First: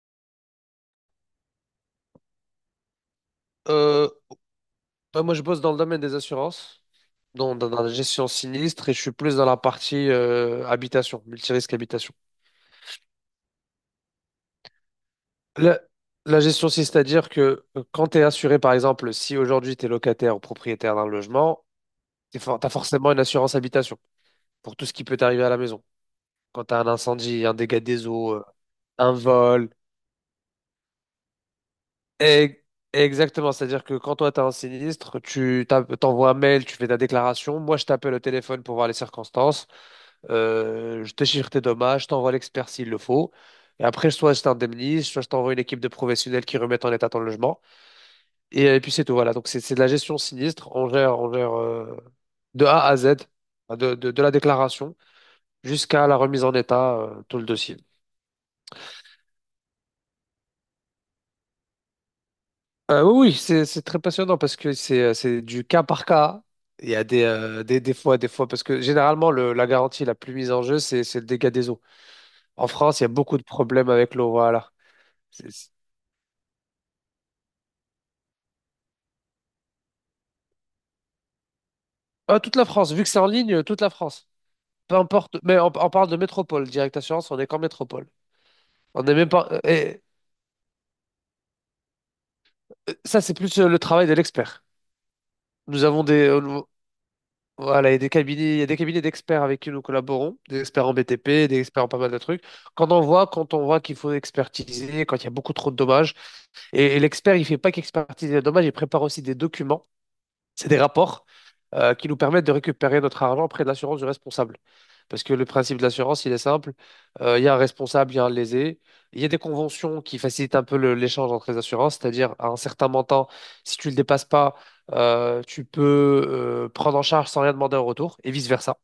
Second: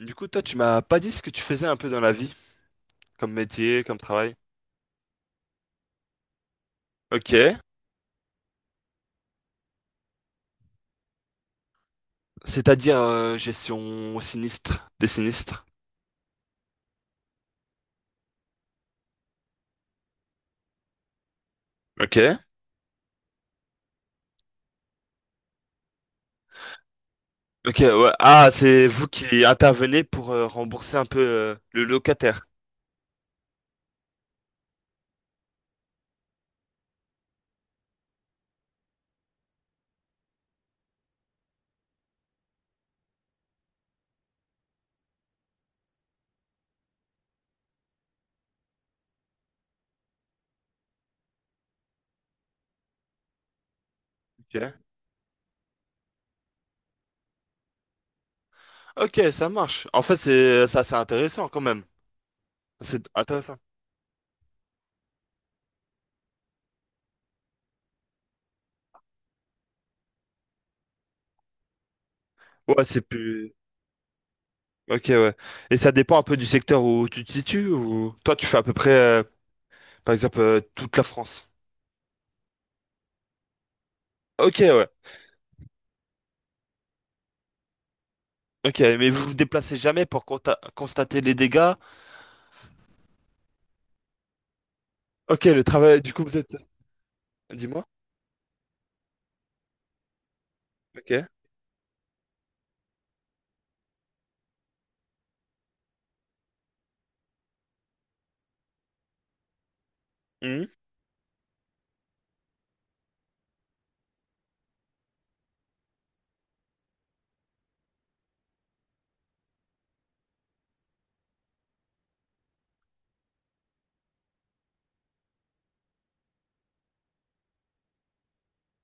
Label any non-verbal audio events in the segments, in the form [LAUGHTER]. Du coup, toi, tu m'as pas dit ce que tu faisais un peu dans la vie, comme métier, comme Euh, travail. Bah, moi, je bosse dans le domaine des assurances, dans, Ok. dans, dans la gestion sinistre, et je suis plus dans la partie habitation, multirisque habitation. C'est-à-dire gestion sinistre, des sinistres. La, la gestion, c'est-à-dire que quand tu es assuré, par exemple, si aujourd'hui tu es locataire ou propriétaire d'un logement, Ok. tu as forcément une assurance habitation pour tout ce qui peut t'arriver à la maison. Quand tu as un incendie, un Ok, dégât des ouais. eaux, Ah, c'est vous un qui vol. intervenez pour rembourser un peu le locataire. Et- Exactement, c'est-à-dire que quand toi tu as un sinistre, t'envoies un mail, tu fais ta déclaration, moi je t'appelle au téléphone pour voir les circonstances. Je te chiffre tes dommages, je t'envoie l'expert s'il le faut. Et après, soit je t'indemnise, soit je t'envoie une équipe de professionnels qui remettent en état ton logement. Et puis c'est tout, voilà. Donc c'est de la gestion sinistre. On gère de A à Z, enfin, de la Ok. déclaration jusqu'à la remise en état, tout le dossier. Ok, ça marche. En fait, c'est ça, c'est intéressant quand même. C'est Oui, oui, intéressant. c'est très passionnant parce que c'est du cas par cas. Il y a des fois, parce que généralement, la garantie la plus mise en jeu, c'est le dégât des eaux. En Ouais, c'est France, il y a beaucoup de plus. problèmes avec l'eau, voilà. Ok, ouais. C'est- Et ça dépend un peu du secteur où tu te situes ou toi, tu fais à peu près, par exemple, toute la France. Ah, toute la France, vu que c'est en ligne, toute la France. Ok, ouais. Peu importe, mais on parle de métropole, Direct Assurance, on est qu'en métropole. Ok, On mais n'est vous même vous pas. déplacez Et jamais pour constater les dégâts. euh, ça, c'est plus le travail de l'expert. Ok, le Nous travail, avons du coup, des. vous êtes... Nous- Dis-moi. Voilà, il y a des cabinets, il y a des cabinets d'experts avec qui nous collaborons, des experts en Ok. BTP, des experts en pas mal de trucs. Quand on voit qu'il faut expertiser, quand il y a beaucoup trop de dommages, et l'expert, il fait pas qu'expertiser les dommages, il prépare aussi des documents. Mhm. C'est des rapports qui nous permettent de récupérer notre argent auprès de l'assurance du responsable. Parce que le principe de l'assurance, il est simple. Il y a un responsable, il y a un lésé. Il y a des conventions qui facilitent un peu l'échange entre les assurances, c'est-à-dire à un certain montant, si tu ne le dépasses pas, tu peux prendre en charge sans rien demander en retour, et vice-versa.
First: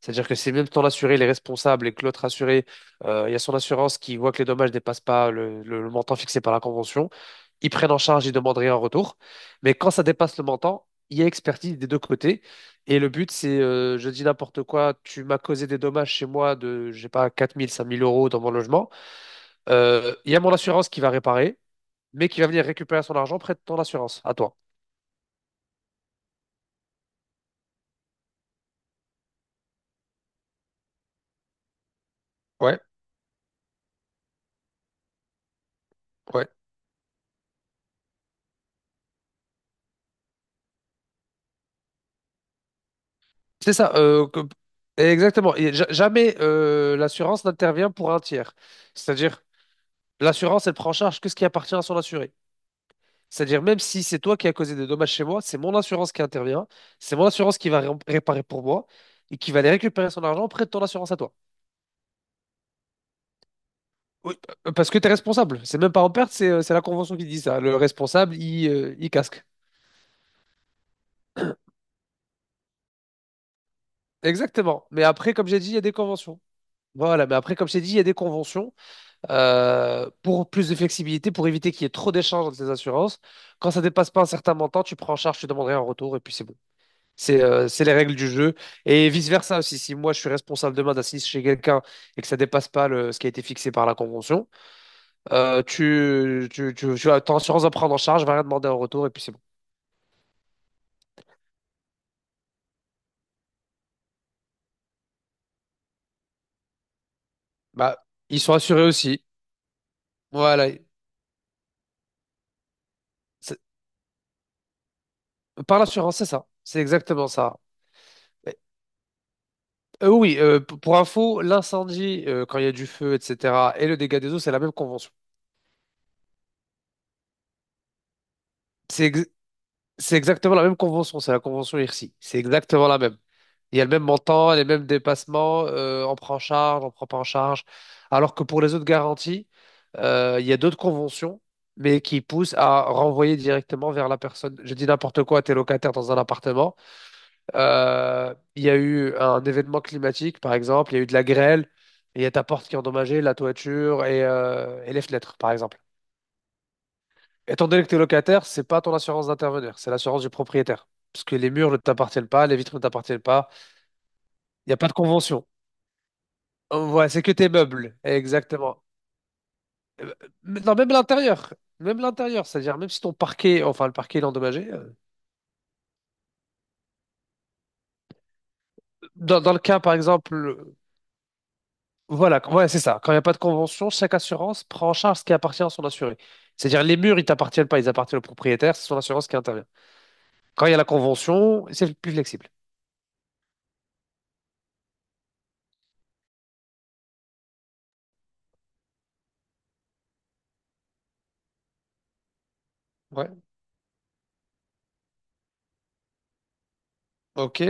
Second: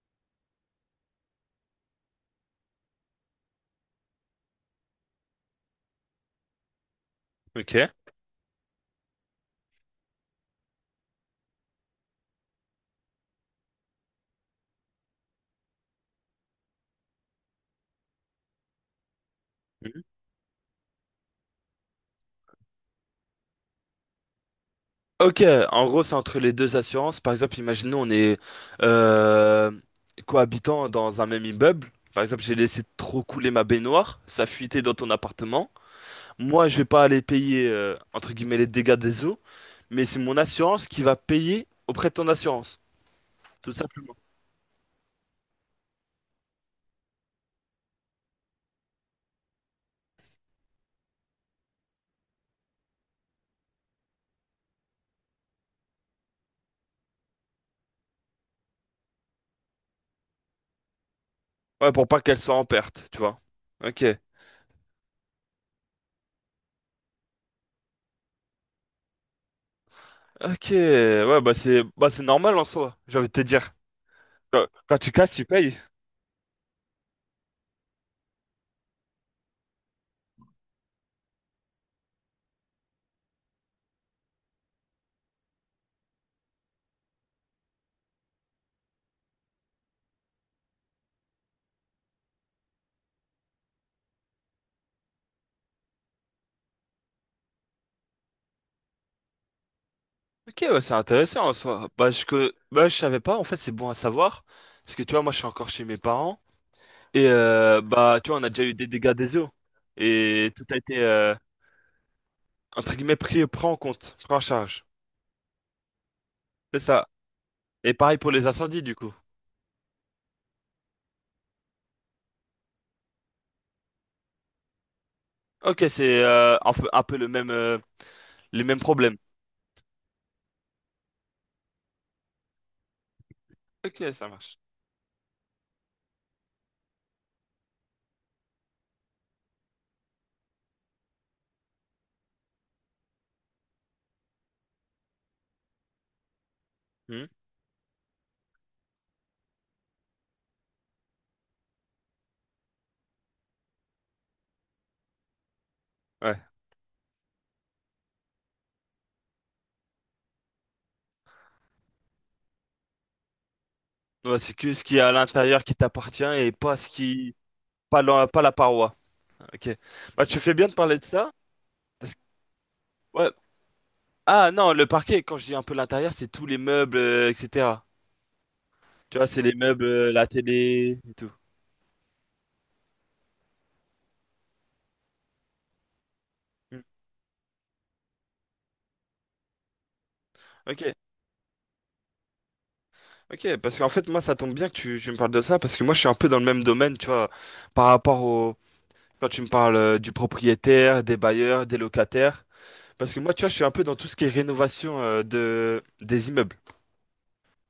C'est-à-dire que si même ton assuré il est responsable et que l'autre assuré, il y a son assurance qui voit que les dommages ne dépassent pas le montant fixé par la convention, ils Ok. prennent en charge, ils demandent rien en retour. Mais quand ça dépasse le montant, il y a expertise des deux côtés. Et le but, c'est, je dis n'importe quoi, tu m'as causé des dommages chez moi de, je sais pas, 4 000, 5 000 euros dans mon logement. Mhm. Il y a mon assurance qui va réparer, mais qui va venir récupérer son argent près de ton assurance, à toi. Ok, en gros, c'est entre les deux assurances. Par exemple, imaginons, on est euh, cohabitant dans un même immeuble. Par exemple, j'ai Ouais, laissé trop couler ma baignoire, ça fuitait dans ton appartement. ouais. Moi, je vais pas aller payer, entre guillemets, les dégâts des eaux, mais c'est mon assurance qui va payer auprès de ton assurance, tout C'est ça. simplement. Exactement. Et jamais l'assurance n'intervient pour un tiers. C'est-à-dire, l'assurance, elle prend en charge que ce qui appartient à son assuré. C'est-à-dire, même si c'est toi qui as causé des dommages chez moi, c'est mon assurance qui intervient, c'est mon assurance qui va réparer pour moi et qui va aller récupérer son argent près de ton assurance à toi. Ouais, pour pas qu'elle soit en perte, tu vois. Ok. Oui. Parce que tu es responsable. C'est même pas en perte, c'est la convention qui dit ça. Le responsable, il casque. Ok, ouais, bah c'est normal en soi, j'ai envie de te dire. Quand, Exactement. quand Mais tu après, casses, tu comme j'ai dit, il payes. y a des conventions. Voilà, mais après, comme j'ai dit, il y a des conventions pour plus de flexibilité, pour éviter qu'il y ait trop d'échanges entre les assurances. Quand ça dépasse pas un certain montant, tu prends en charge, tu demanderais un retour, et puis c'est bon. C'est les règles du jeu. Et vice-versa aussi, si moi je suis responsable demain d'assister chez quelqu'un et que ça dépasse pas ce qui a été fixé par la convention, tu as ton assurance va prendre en charge, va rien demander en retour et puis c'est bon. Ok, ouais, c'est intéressant en soi. Bah, je savais pas, en fait, c'est bon à savoir. Parce que tu vois, moi, je suis encore chez mes parents. Et Bah, bah, tu vois, ils on a sont déjà eu assurés des dégâts aussi. des eaux. Et tout Voilà. a été, entre guillemets, C'est- pris en compte, pris en charge. Par l'assurance, c'est ça. C'est C'est ça. exactement ça. Et pareil pour les incendies, du coup. Oui, pour info, l'incendie, quand il y a du feu, etc., et le dégât des eaux, c'est la même convention. Ok, c'est un peu le même, les mêmes C'est problèmes. ex- C'est exactement la même convention, c'est la convention IRSI. C'est exactement la même. Il y a le même Ok, ça montant, marche. les mêmes dépassements, on prend en charge, on prend pas en charge. Alors que pour les autres garanties, il y a d'autres conventions, mais qui poussent à renvoyer directement vers la personne. Je dis n'importe quoi, t'es locataire dans un appartement. Hmm. Il y a eu un événement climatique, par exemple, il y a eu de la grêle, et il y a ta porte qui est endommagée, la toiture et les fenêtres, par exemple. Ouais. Étant donné que tu es locataire, c'est pas ton assurance d'intervenir, c'est l'assurance du propriétaire. Parce que les murs ne t'appartiennent pas, les vitres ne t'appartiennent pas, Ouais, c'est il que n'y a ce pas de qui est à convention. l'intérieur qui t'appartient et pas ce Voilà, c'est que qui. tes meubles, Pas la, pas la exactement. paroi. Ok. Euh, Bah, tu fais mais bien de non, même parler de ça. l'intérieur, même Parce que l'intérieur, c'est-à-dire même si ton ouais. parquet, enfin le parquet il est Ah endommagé, non, le parquet, quand je dis un peu l'intérieur, c'est tous les meubles, etc. Tu vois, dans, c'est dans les le cas meubles, par la exemple, télé et tout. voilà, ouais, c'est ça, quand il n'y a pas de convention, chaque assurance prend en charge ce qui appartient à son assuré. Mm. C'est-à-dire les murs, ils t'appartiennent pas, ils appartiennent au propriétaire, c'est son assurance qui intervient. Quand il y a la Ok, convention, c'est plus flexible. ok, parce qu'en fait, moi, ça tombe bien que tu me parles de ça, parce que moi, je suis un peu dans le même domaine, tu vois, par rapport au... Quand tu me parles du propriétaire, des bailleurs, des locataires, parce que Ouais, moi, tu vois, je suis un peu dans tout ce qui est rénovation des immeubles. ok.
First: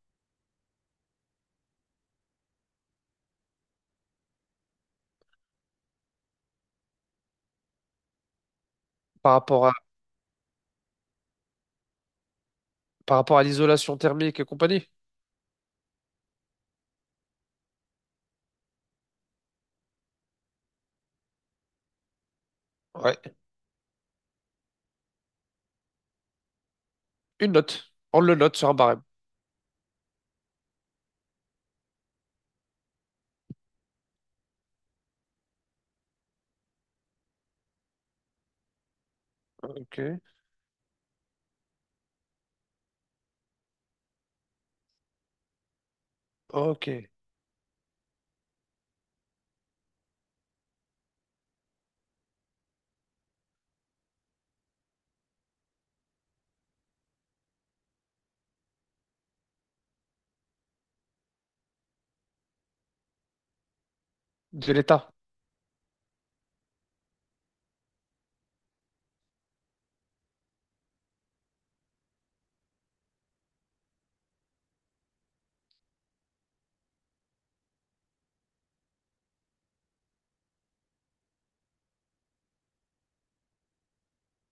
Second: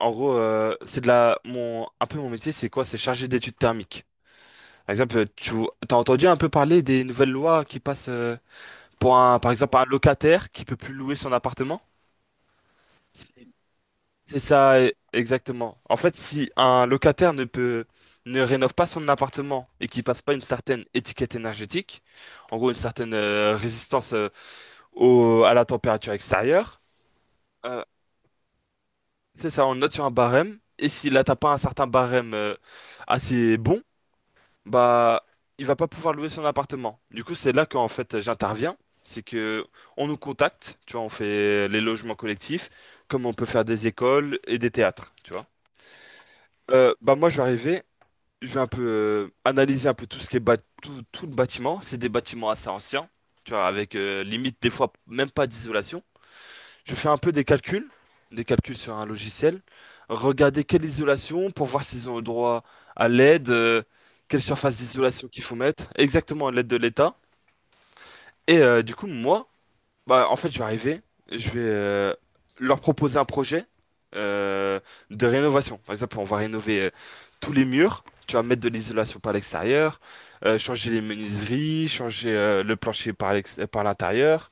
En gros, c'est de la... Mon, un peu mon métier, c'est quoi? C'est chargé d'études thermiques. Par exemple, tu as entendu un peu parler des nouvelles lois qui passent... Pour Par un, par rapport exemple, un locataire qui peut plus louer son appartement? Par rapport à C'est l'isolation c'est thermique et ça, compagnie? Exactement. En fait, si un locataire ne rénove pas son appartement et qu'il passe pas une certaine étiquette énergétique, en gros une certaine Ouais. Résistance au, à la température extérieure, Une euh, note. On le note sur un barème. c'est ça, on le note sur un barème. Et s'il n'atteint pas un certain barème assez bon, bah il va pas pouvoir louer son appartement. Du coup, c'est là qu'en fait j'interviens, c'est que Ok. on nous contacte, tu vois, on fait les logements collectifs, comme on peut faire des écoles et des théâtres, tu vois. Ok. Bah moi je vais arriver, je vais un peu analyser un peu tout ce qui est tout le bâtiment. C'est des bâtiments assez anciens, tu vois, avec limite des fois même pas d'isolation. Je fais un peu des calculs sur un logiciel, regarder quelle isolation pour voir s'ils ont le droit à l'aide, quelle De surface l'État. d'isolation qu'il faut mettre, exactement à l'aide de l'État. Et du coup, moi, bah, en fait, je vais arriver, je vais leur proposer un projet euh, de rénovation. Par exemple, on va rénover tous les murs, tu vas mettre de l'isolation par l'extérieur, changer les menuiseries, changer le plancher par par l'intérieur.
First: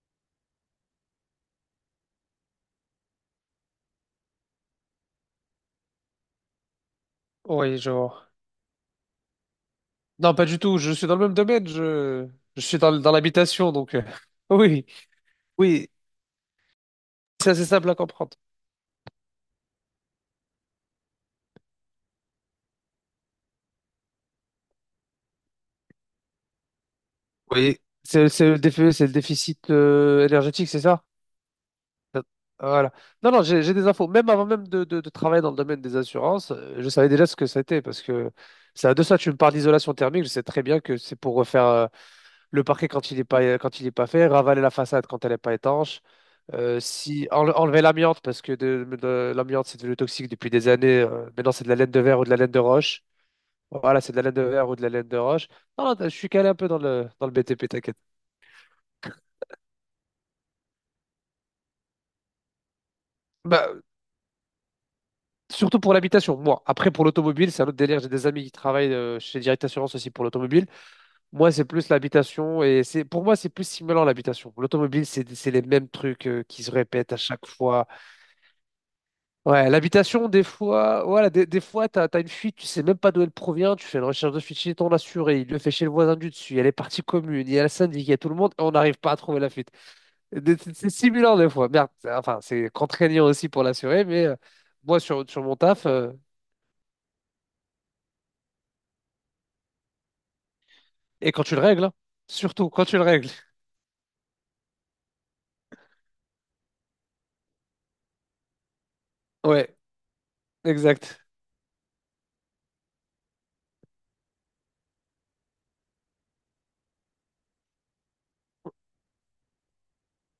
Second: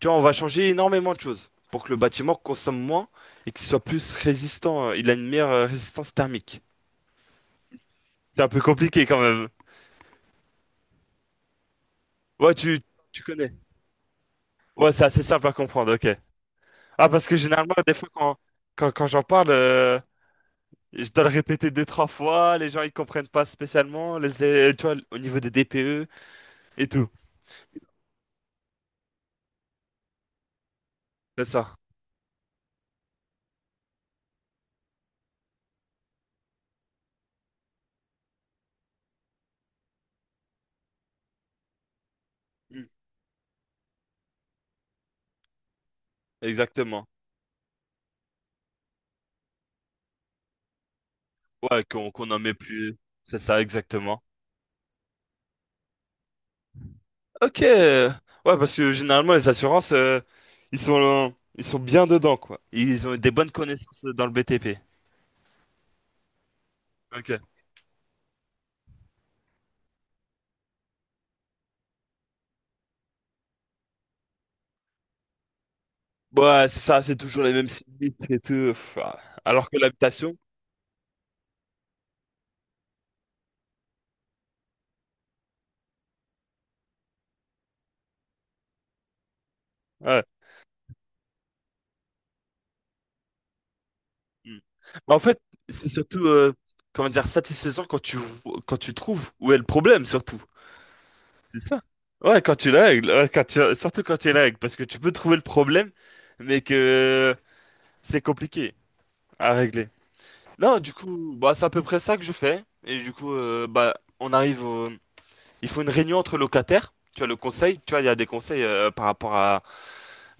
Tu vois, on va changer énormément de choses pour que le bâtiment consomme moins et qu'il soit plus résistant. Il a une meilleure résistance thermique. Oui, je vois. C'est un peu compliqué quand même. Non, pas du tout. Je suis dans le même domaine. Je, Ouais, je suis tu, dans Tu connais. l'habitation, donc. [LAUGHS] Oui. Ouais, c'est assez simple à Oui. comprendre, ok. Ah, parce que C'est assez généralement, simple des à fois, comprendre. Quand j'en parle, je dois le répéter deux, trois fois. Les gens, ils comprennent pas spécialement. Tu vois, au niveau des DPE et tout. Oui. C'est le déficit énergétique, c'est ça? C'est ça. Peut- Voilà. Non, non, j'ai des infos. Même avant même de travailler dans le domaine des assurances, je savais déjà ce que c'était parce que de ça, tu me parles d'isolation thermique. Je sais très bien que c'est pour refaire le Mm. parquet quand il est pas fait, ravaler la façade quand elle n'est pas étanche, Exactement. si, enlever l'amiante parce que l'amiante, c'est devenu toxique depuis des années. Maintenant, c'est de la Ouais, laine de verre ou de qu'on la en laine met de plus. roche. C'est ça, Voilà, c'est de exactement. la laine de verre ou de la laine de roche. Non, non, je suis calé un peu dans le Ok. BTP, t'inquiète. Ouais, parce que généralement, les assurances, ils sont bien dedans, quoi. Ils ont des bonnes Bah, connaissances dans le BTP. surtout pour l'habitation, moi. Après, pour Ok. l'automobile, c'est un autre délire. J'ai des amis qui travaillent chez Direct Assurance aussi pour l'automobile. Moi, c'est plus l'habitation et c'est pour moi, c'est plus stimulant l'habitation. L'automobile, c'est les mêmes trucs Bon, qui ouais, se c'est ça, répètent c'est à toujours chaque les mêmes fois. sinistres et tout. Pff, ah. Alors Ouais, que l'habitation, l'habitation, des fois, voilà, des fois, t'as une fuite, tu sais même pas d'où elle provient. Tu fais une recherche de fuite chez ton assuré, il le fait chez le voisin du dessus, il y a les parties communes, il y a le syndic, il y a tout le monde, et on n'arrive pas à trouver la fuite. ouais. C'est stimulant des fois. Merde, enfin, c'est contraignant aussi pour l'assuré, mais Hmm. moi, Mais en sur, fait, sur mon taf. c'est surtout, comment dire, satisfaisant quand quand tu trouves où est le problème, surtout. Et quand tu C'est le ça. règles, hein. Ouais, quand Surtout tu quand la tu le règles, règles. ouais, quand tu, surtout quand tu la règles, parce que tu peux trouver le problème, mais que c'est compliqué à Ouais, régler. Non, du exact. coup, bah, c'est à peu près ça que je fais. Et du coup, bah, on arrive au- Il faut une réunion entre locataires. Tu vois, le conseil, tu vois, il y a des conseils par rapport à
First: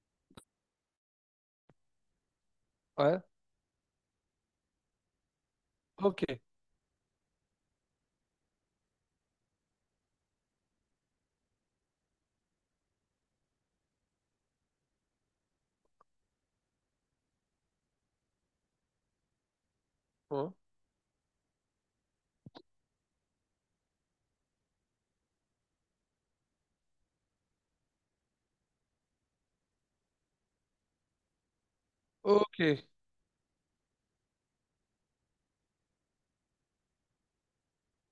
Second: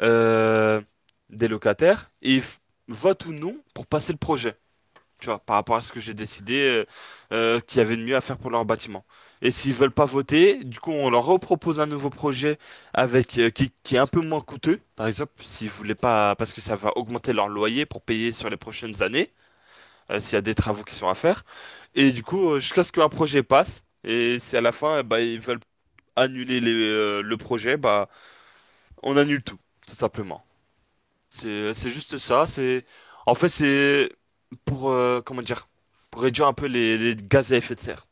euh, des locataires. Ouais, Votent ou non pour passer le projet. Tu vois, par rapport à ce que j'ai ok. décidé qu'il y avait de mieux à faire pour leur bâtiment. Et s'ils veulent pas voter, du coup, on leur repropose un nouveau projet avec qui est un peu moins coûteux. Par exemple, s'ils voulaient pas... Parce que ça va augmenter leur loyer pour payer sur les prochaines années s'il y a Ouais. des travaux qui sont à faire. Et du coup, jusqu'à ce qu'un projet passe, et si à la fin, bah, ils veulent le projet, bah, on annule tout, tout simplement. C'est juste ça. Ok. C'est, en fait, c'est pour, comment dire, pour réduire un peu les gaz à effet de serre.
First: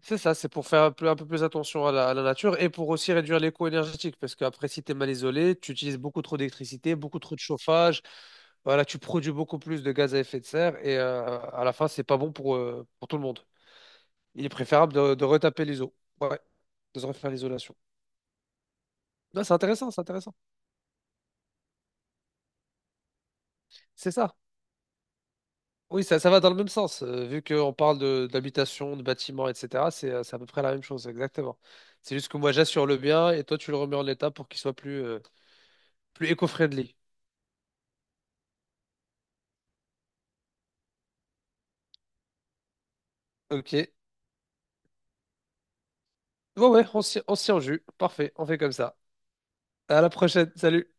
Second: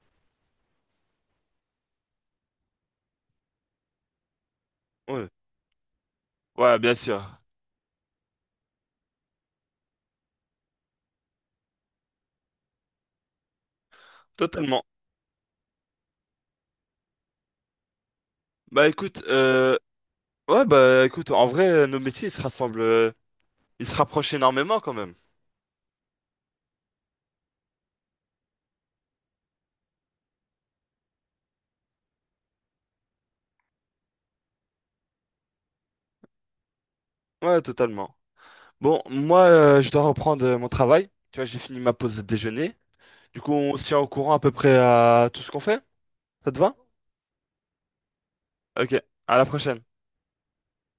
C'est ça, c'est pour faire un peu plus attention à la nature et pour aussi réduire les coûts énergétiques. Parce qu'après, si tu es mal Ouais, isolé, tu utilises beaucoup trop ouais, bien d'électricité, beaucoup trop sûr, de chauffage. Voilà, tu produis beaucoup plus de gaz à effet de serre et à la fin, c'est pas bon pour tout le monde. Il est totalement. préférable de retaper les eaux. Ouais, de se refaire l'isolation. Bah écoute, Non, c'est intéressant, c'est intéressant. ouais, bah écoute, en vrai, nos métiers, ils se C'est rapprochent ça. énormément quand même. Oui, ça va dans le même sens. Vu qu'on parle de d'habitation, de bâtiment, etc., c'est à peu près la même chose, exactement. C'est juste que moi, j'assure le bien et toi, tu le remets en état pour qu'il soit plus éco-friendly. Ouais, totalement. Bon, moi, je dois reprendre mon travail. Tu vois, j'ai fini ma pause déjeuner. Du coup, Ok. on se Ouais, tient au courant à peu près à tout ce qu'on fait. Ça te va? ouais, on s'y en jus. Parfait, on fait comme Ok, ça. à la prochaine. À la prochaine. Salut.